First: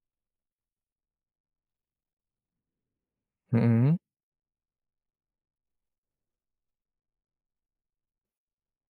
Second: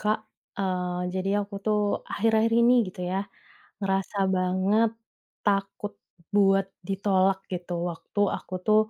Kak, jadi aku tuh akhir-akhir ini gitu ya, Mhm. ngerasa banget takut buat ditolak gitu waktu aku tuh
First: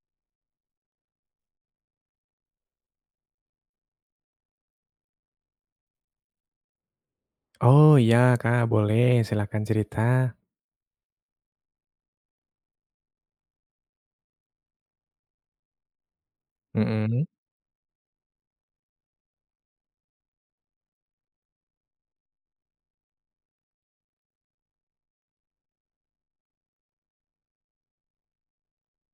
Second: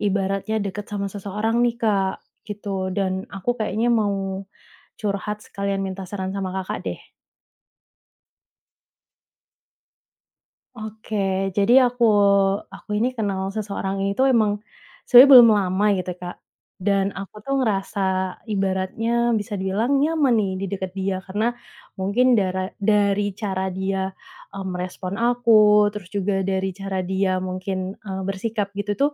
ibaratnya deket sama seseorang nih Kak, gitu. Dan aku kayaknya mau curhat sekalian minta saran sama Kakak deh. Oh iya, Kak, boleh silakan cerita. Oke, jadi aku ini kenal seseorang ini tuh emang sebenarnya belum lama gitu, Kak. Dan Mhm, aku tuh ngerasa ibaratnya bisa dibilang nyaman nih di deket dia karena mungkin dari cara dia, merespon aku, terus juga dari cara dia mungkin, bersikap gitu tuh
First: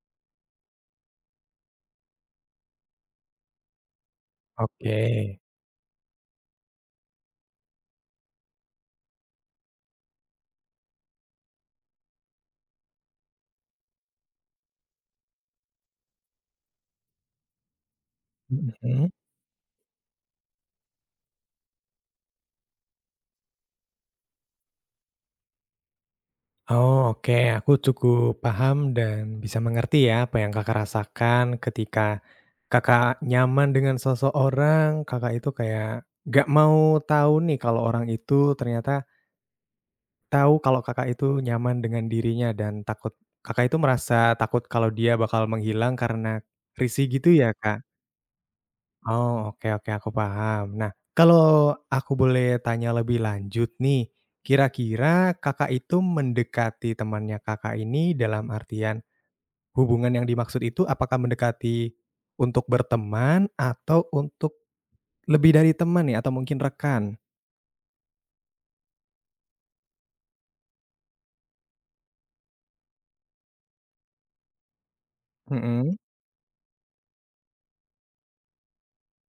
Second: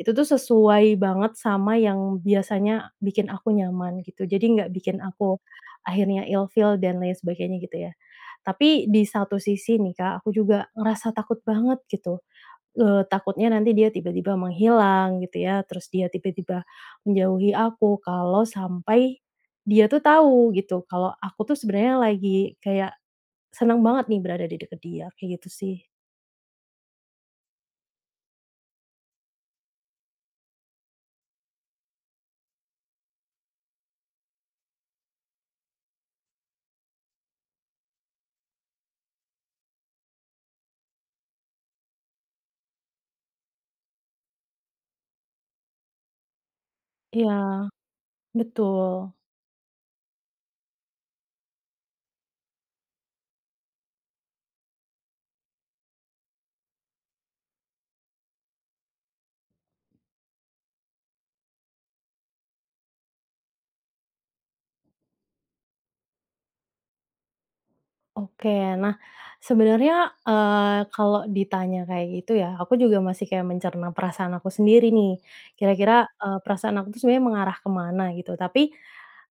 itu tuh sesuai banget sama yang biasanya bikin aku nyaman gitu, jadi nggak oke. bikin aku akhirnya ilfeel dan lain sebagainya gitu ya. Tapi di satu sisi nih Kak, aku juga ngerasa takut banget gitu, takutnya nanti dia tiba-tiba menghilang gitu ya, terus dia tiba-tiba menjauhi aku kalau Mhm. sampai dia tuh tahu gitu kalau aku tuh sebenarnya lagi kayak senang banget nih berada di dekat dia, kayak gitu sih. Oh, oke, aku cukup paham dan bisa mengerti ya apa yang Kakak rasakan ketika Kakak nyaman dengan seseorang, Kakak itu kayak gak mau tahu nih kalau orang itu ternyata tahu kalau Kakak itu nyaman dengan dirinya dan takut Kakak itu merasa takut kalau dia bakal menghilang karena risih gitu Iya, ya, Kak? betul. Oh, oke oke aku paham. Nah, kalau aku boleh tanya lebih lanjut nih, kira-kira Kakak itu mendekati temannya Kakak ini dalam artian hubungan yang dimaksud itu apakah mendekati untuk berteman atau untuk lebih dari teman nih atau mungkin rekan? Oke. Nah, sebenarnya, kalau ditanya kayak gitu ya, aku juga masih kayak mencerna perasaan aku sendiri nih. Mhm. Kira-kira, perasaan aku tuh sebenarnya mengarah kemana gitu. Tapi,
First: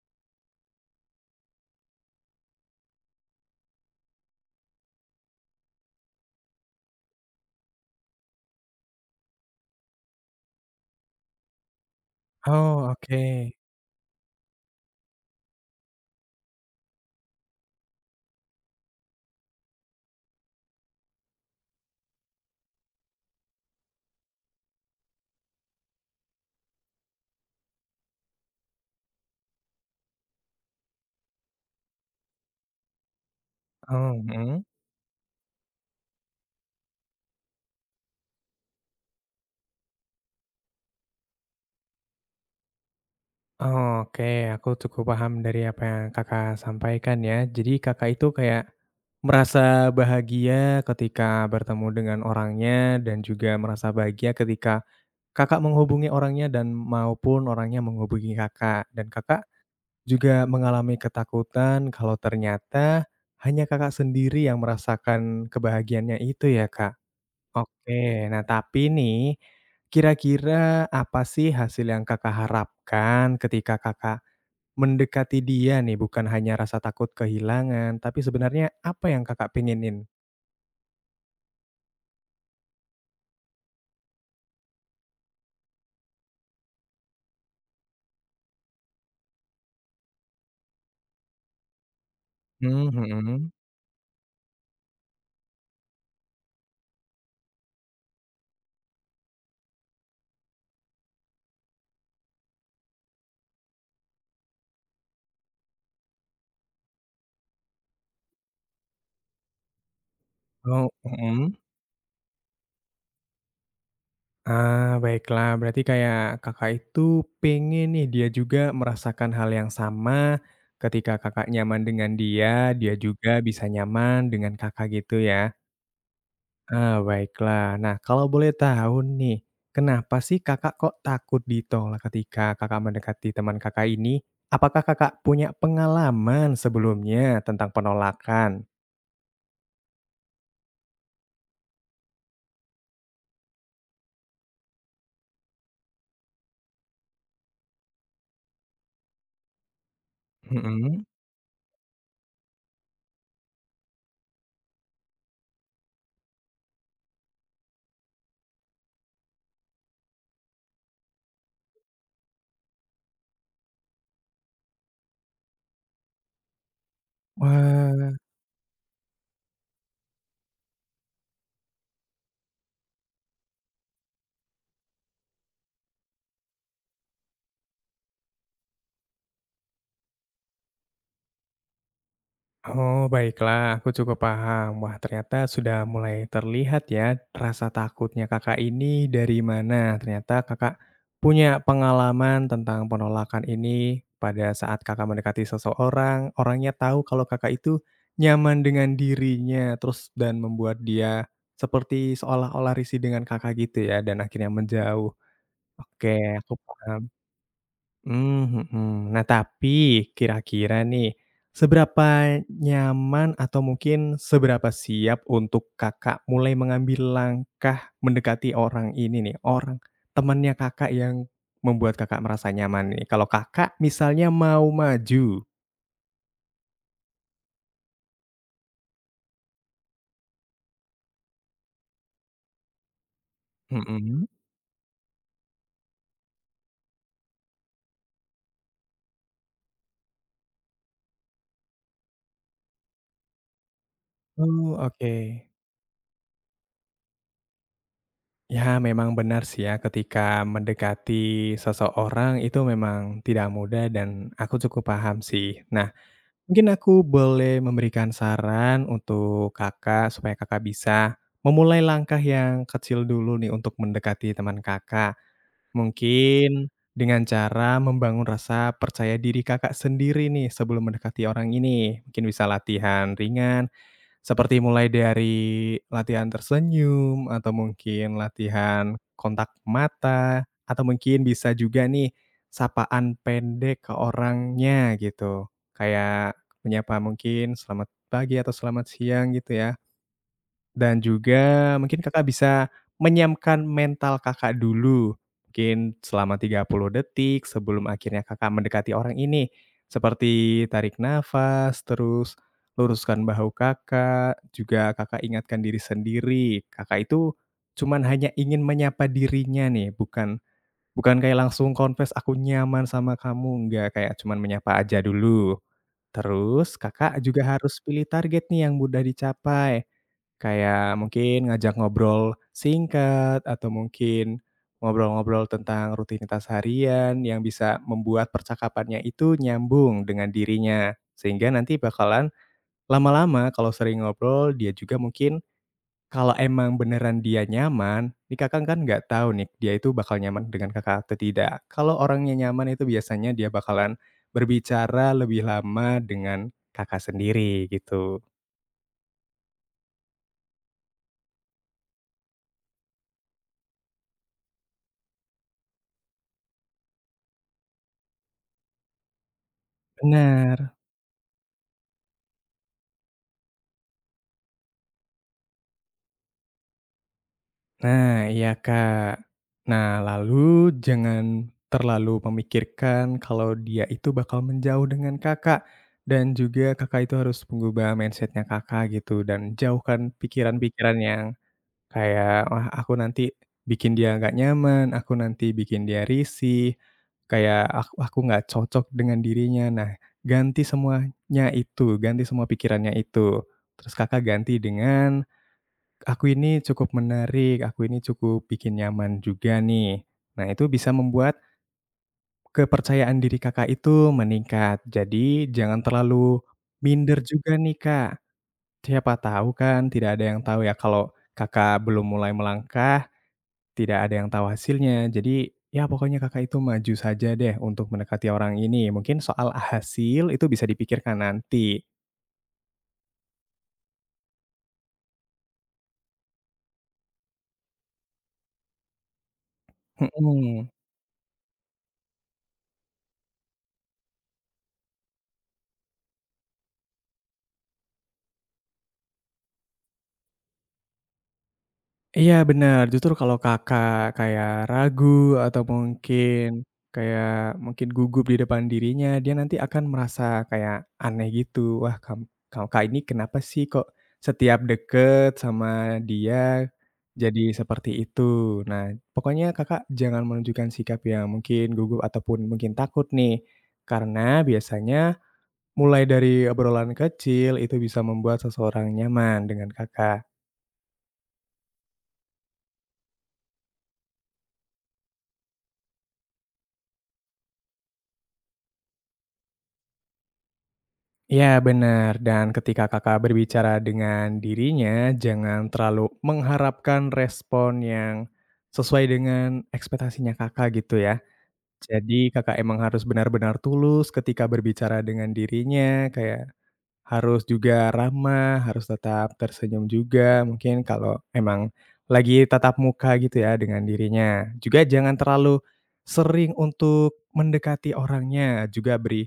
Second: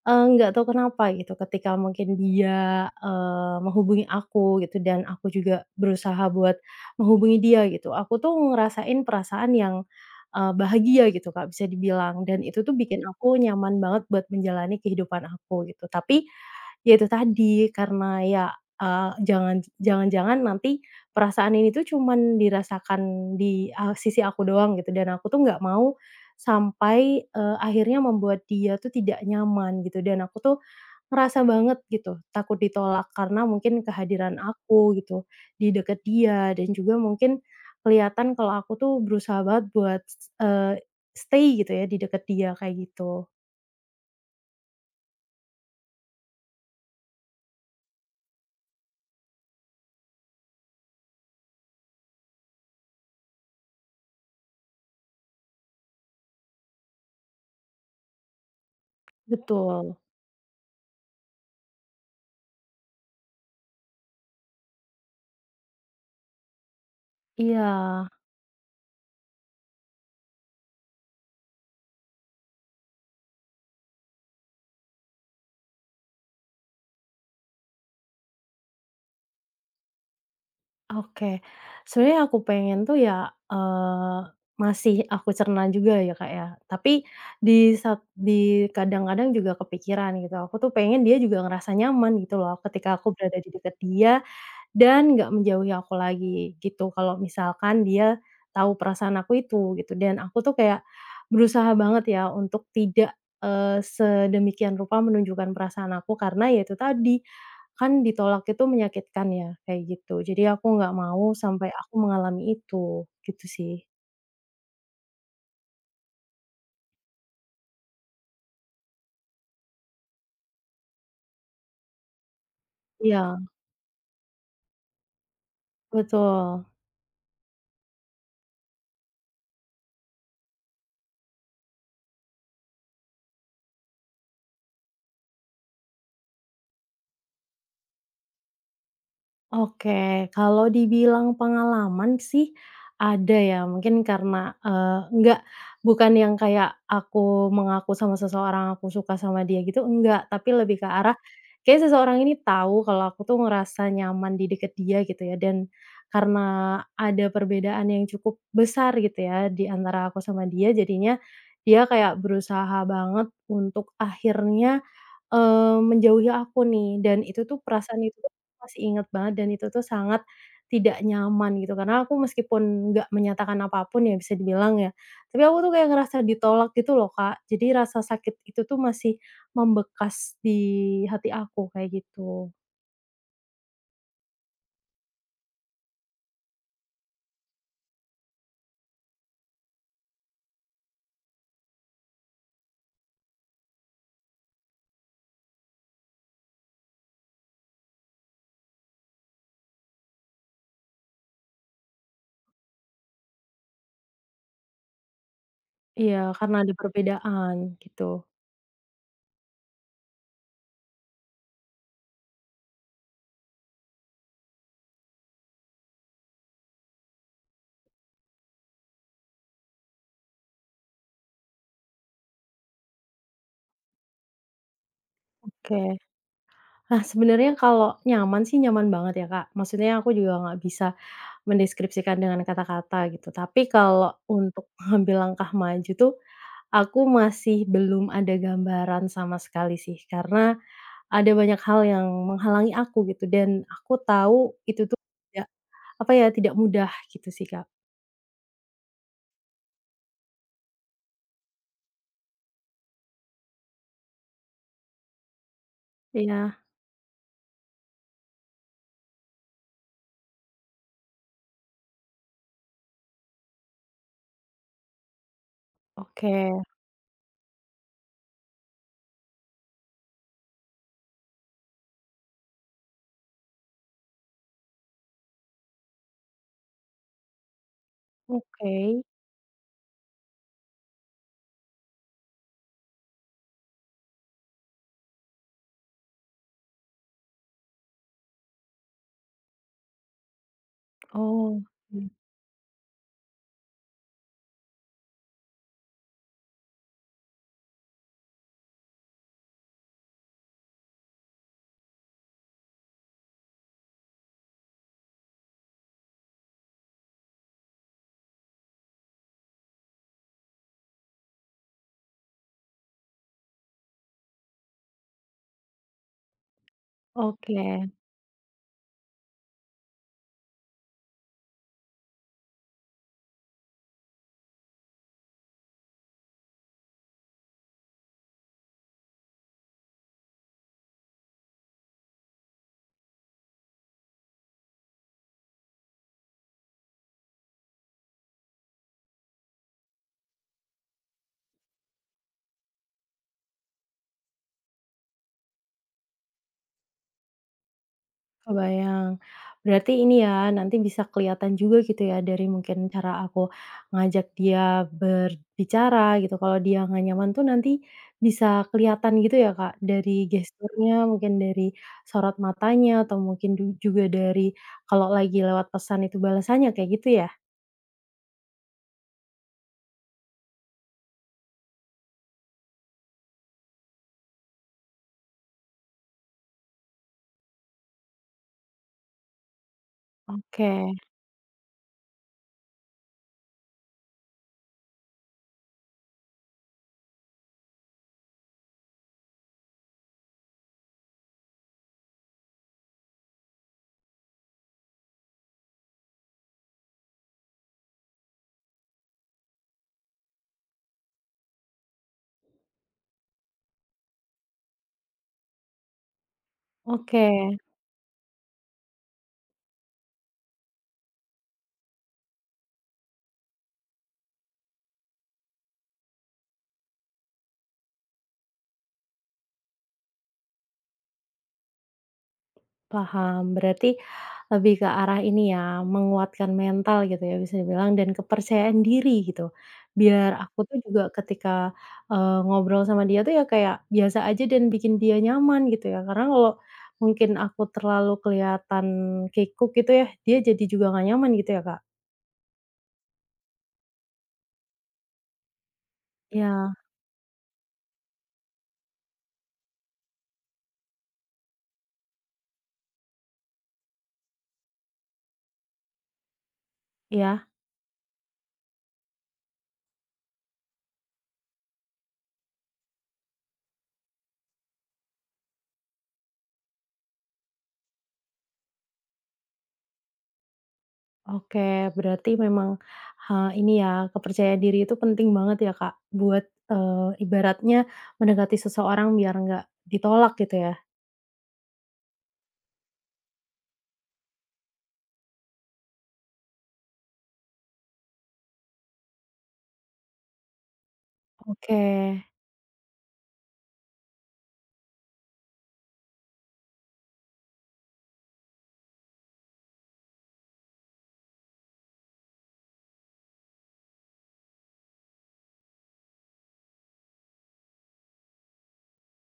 nggak tahu kenapa gitu ketika mungkin dia, menghubungi aku gitu dan aku juga berusaha buat menghubungi dia gitu. Aku tuh ngerasain perasaan yang, bahagia gitu, Kak, bisa dibilang dan itu tuh Oh, bikin oke. aku nyaman banget buat menjalani kehidupan aku gitu. Tapi, ya itu tadi karena ya jangan jangan-jangan nanti perasaan ini tuh cuman dirasakan di, sisi aku doang gitu dan aku tuh nggak mau sampai, akhirnya membuat dia tuh tidak nyaman gitu dan aku tuh ngerasa banget gitu takut ditolak karena mungkin Oh, kehadiran mhm. aku gitu di deket dia dan juga mungkin kelihatan kalau aku tuh berusaha banget buat, eee, stay gitu ya di deket dia kayak gitu. Oke, aku cukup paham dari apa yang Kakak sampaikan ya. Jadi Kakak itu kayak merasa bahagia ketika bertemu dengan orangnya dan juga merasa bahagia ketika Kakak menghubungi orangnya dan maupun orangnya menghubungi Kakak. Dan Kakak Betul, juga mengalami ketakutan kalau ternyata hanya Kakak sendiri yang merasakan kebahagiaannya itu ya, Kak? iya. Oke, nah tapi nih, kira-kira apa sih hasil yang Kakak harapkan ketika Kakak mendekati dia nih, bukan hanya rasa takut kehilangan, tapi sebenarnya apa yang Kakak pengenin? Oke. Sebenarnya aku pengen tuh ya, eee, masih aku cerna juga ya, Kak, ya. Tapi di sat di kadang-kadang juga kepikiran gitu, aku tuh pengen dia juga ngerasa nyaman gitu loh Hmm, ketika aku berada di mhm. dekat dia, dan nggak menjauhi aku lagi gitu, kalau misalkan dia tahu perasaan aku itu gitu, dan aku tuh kayak berusaha banget ya untuk tidak, sedemikian rupa menunjukkan perasaan aku karena ya itu tadi, kan ditolak itu menyakitkan ya, kayak gitu. Jadi aku Oh, nggak mau mhm. sampai aku mengalami itu, gitu sih. Ah, baiklah, berarti kayak Kakak itu pengen nih dia juga merasakan hal yang sama, ketika Kakak nyaman dengan dia, dia juga Iya, bisa nyaman dengan Kakak gitu ya? betul. Ah, baiklah. Nah, kalau boleh tahu nih, kenapa sih Kakak kok takut ditolak ketika Kakak mendekati teman Kakak ini? Apakah Kakak punya pengalaman sebelumnya tentang penolakan? Oke, kalau dibilang pengalaman sih ada ya, mungkin karena, enggak bukan yang kayak aku mengaku sama seseorang aku suka sama dia gitu, enggak, tapi lebih ke Mhm. arah kayak seseorang ini tahu kalau aku tuh ngerasa nyaman di deket dia gitu ya, dan karena ada perbedaan yang cukup besar gitu ya di antara aku sama dia, jadinya dia kayak berusaha banget untuk akhirnya menjauhi aku nih dan itu tuh perasaan Wah. itu tuh masih inget banget dan itu tuh sangat tidak nyaman gitu karena aku meskipun nggak menyatakan apapun pun ya bisa dibilang ya, tapi aku tuh kayak ngerasa ditolak gitu loh Kak, jadi rasa sakit itu tuh masih membekas di hati aku kayak gitu. Oh, baiklah, aku cukup paham. Wah, ternyata sudah mulai terlihat ya rasa takutnya Kakak ini dari mana. Ternyata Kakak punya pengalaman tentang penolakan ini pada saat Kakak mendekati seseorang, orangnya tahu kalau Kakak itu nyaman dengan dirinya, terus dan membuat dia seperti seolah-olah risih dengan Kakak gitu ya dan akhirnya menjauh. Iya Oke, aku karena ada paham. perbedaan gitu. Mmm, mhm. Nah, tapi kira-kira nih, seberapa nyaman atau mungkin seberapa siap untuk Kakak mulai mengambil langkah mendekati orang ini nih, orang temannya Kakak yang membuat Kakak merasa nyaman nih, kalau Kakak misalnya mau maju? Oke. Nah sebenarnya kalau nyaman sih nyaman banget ya Kak, maksudnya aku juga nggak bisa mendeskripsikan dengan kata-kata gitu tapi kalau Mhm. untuk mengambil langkah maju tuh Aku masih belum ada gambaran sama sekali sih, karena ada banyak hal yang menghalangi aku gitu dan aku tahu Oh, itu tuh oke. tidak, apa ya, tidak mudah gitu sih, Kak. Ya, memang benar sih ya, ketika mendekati seseorang itu memang tidak mudah dan aku cukup paham sih. Nah, Iya, mungkin aku boleh memberikan saran untuk Kakak, supaya Kakak bisa memulai langkah yang kecil dulu nih untuk mendekati teman Kakak. oke Mungkin dengan cara membangun rasa percaya diri Kakak sendiri nih sebelum mendekati orang ini. Mungkin bisa latihan ringan seperti mulai dari latihan tersenyum, atau mungkin oke. latihan kontak mata, atau mungkin bisa juga nih sapaan pendek ke orangnya gitu. Kayak menyapa mungkin selamat pagi atau selamat siang gitu ya. Dan Oh, juga mungkin mmm, Kakak bisa menyiapkan mental Kakak dulu, mungkin selama 30 detik sebelum akhirnya Kakak mendekati orang ini. Seperti tarik nafas, terus luruskan bahu Kakak, juga Kakak ingatkan diri sendiri, Kakak itu cuman hanya ingin menyapa dirinya nih, bukan bukan kayak langsung confess, "Aku nyaman sama kamu." Enggak, kayak cuman menyapa aja dulu. Terus Kakak juga oke. harus pilih target nih yang mudah dicapai, kayak mungkin ngajak ngobrol singkat atau mungkin ngobrol-ngobrol tentang rutinitas harian yang bisa membuat percakapannya itu nyambung dengan dirinya. Sehingga nanti bakalan lama-lama kalau sering ngobrol dia juga mungkin kalau emang beneran dia nyaman, nih Kakak kan nggak tahu nih dia itu bakal nyaman dengan Kakak atau tidak. Kalau orangnya nyaman itu biasanya dia bakalan berbicara lebih lama dengan Kakak sendiri gitu. Kebayang. Berarti ini ya, nanti bisa kelihatan juga gitu ya dari mungkin cara aku ngajak dia berbicara gitu, kalau dia nggak nyaman tuh nanti bisa kelihatan gitu ya, Kak, dari Benar. gesturnya, mungkin dari sorot matanya, atau mungkin du juga dari kalau lagi lewat pesan itu balasannya, kayak gitu ya? Nah iya Kak. Nah lalu jangan terlalu memikirkan kalau dia itu bakal menjauh dengan Kakak, dan juga Kakak itu harus mengubah mindsetnya Kakak gitu dan jauhkan pikiran-pikiran Oke yang kayak, wah aku nanti bikin dia nggak nyaman, aku nanti bikin dia risih, kayak aku nggak cocok dengan dirinya. Nah, ganti semuanya itu, ganti semua pikirannya itu. Terus Kakak ganti dengan, "Aku ini cukup menarik, aku ini cukup bikin nyaman juga nih." Nah, itu bisa membuat kepercayaan diri Kakak itu meningkat. Jadi jangan terlalu minder oke. juga nih, Kak. Siapa tahu kan, tidak ada yang tahu ya kalau Kakak belum mulai melangkah tidak ada yang tahu hasilnya. Jadi, ya pokoknya Kakak itu maju saja deh untuk mendekati orang ini. Mungkin soal hasil itu bisa dipikirkan nanti. Paham, berarti lebih ke arah ini ya, menguatkan mental gitu ya bisa dibilang dan kepercayaan diri gitu. Biar aku Mhm. tuh juga ketika, ngobrol sama dia tuh ya kayak biasa aja dan bikin dia nyaman gitu ya. Karena kalau mungkin aku terlalu kelihatan kikuk gitu ya, dia jadi juga nggak nyaman gitu ya, Kak? Iya benar. Justru kalau Kakak kayak ragu atau mungkin Ya, kayak mungkin gugup di depan dirinya, dia nanti akan merasa kayak aneh gitu. Wah, kam Kak Kak ini kenapa sih kok setiap deket sama dia ya, jadi seperti itu? Nah, pokoknya Kakak jangan menunjukkan sikap yang mungkin gugup ataupun mungkin takut nih. Karena biasanya mulai dari obrolan kecil itu bisa membuat seseorang nyaman dengan Kakak. oke, berarti memang, ini ya kepercayaan diri itu penting banget ya, Kak, buat, ibaratnya mendekati seseorang biar nggak ditolak gitu ya? Ya benar, dan ketika Kakak berbicara dengan dirinya, jangan terlalu mengharapkan respon yang sesuai dengan ekspektasinya Kakak gitu ya. Oke. Jadi Kakak emang harus benar-benar tulus ketika berbicara dengan dirinya, kayak harus juga ramah, harus tetap tersenyum juga mungkin kalau emang lagi tatap muka gitu ya dengan dirinya. Juga jangan terlalu sering untuk mendekati orangnya, juga beri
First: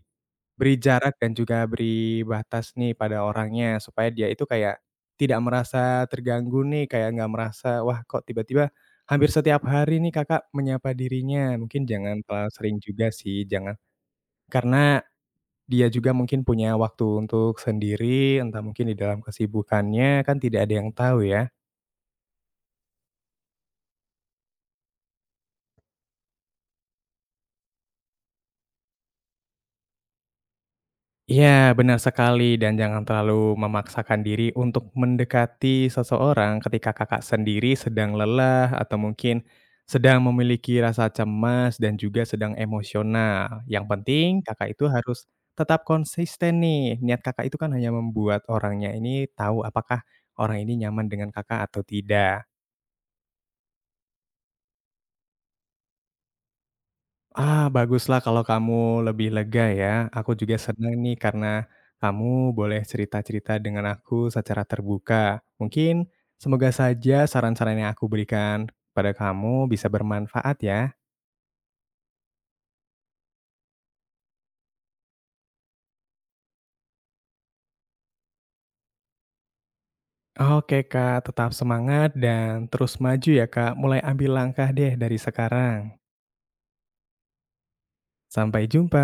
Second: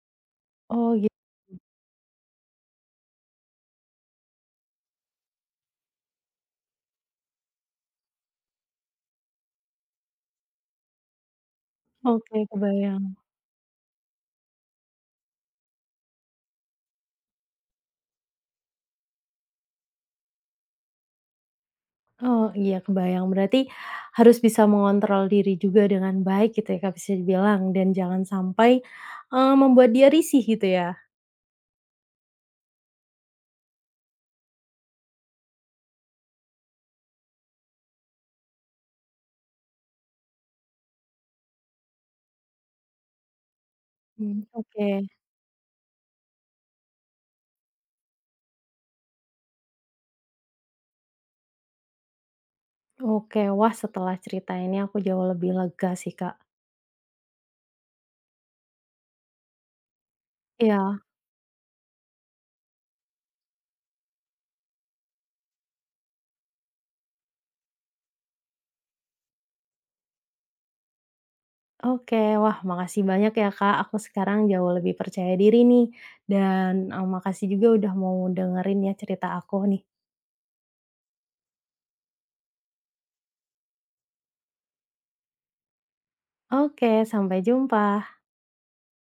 beri Oh gitu, jarak dan juga beri batas nih pada orangnya supaya dia itu kayak tidak merasa terganggu nih, kayak nggak merasa, "Wah kok tiba-tiba hampir setiap hari nih Kakak menyapa dirinya." Mungkin jangan oke terlalu sering kebayang. juga sih, jangan karena dia juga mungkin punya waktu untuk sendiri, entah mungkin di dalam kesibukannya, kan tidak ada yang tahu ya. Oh iya kebayang, berarti harus bisa mengontrol diri juga dengan baik gitu ya Kak, bisa dibilang dan jangan sampai, membuat dia risih gitu ya? Iya, benar sekali dan jangan terlalu memaksakan diri untuk mendekati seseorang ketika Kakak sendiri sedang lelah atau mungkin sedang memiliki rasa cemas dan juga sedang emosional. Yang penting Mmm, Kakak itu oke harus tetap konsisten nih. Niat Kakak itu kan hanya membuat orangnya ini tahu apakah orang ini nyaman dengan Kakak atau tidak. oke. Wah setelah cerita ini aku jauh lebih lega sih Kak. Ah, baguslah kalau kamu lebih lega ya. Aku juga senang Iya, nih karena kamu boleh cerita-cerita dengan aku secara terbuka. Mungkin semoga saja saran-saran yang aku berikan pada kamu bisa bermanfaat ya. oke. Wah makasih banyak ya Kak, aku sekarang jauh lebih percaya diri nih dan, makasih juga udah mau dengerin ya cerita aku nih. Oke Kak, tetap semangat dan terus maju ya Kak. Mulai ambil langkah deh dari sekarang. Oke, sampai jumpa. Sampai jumpa.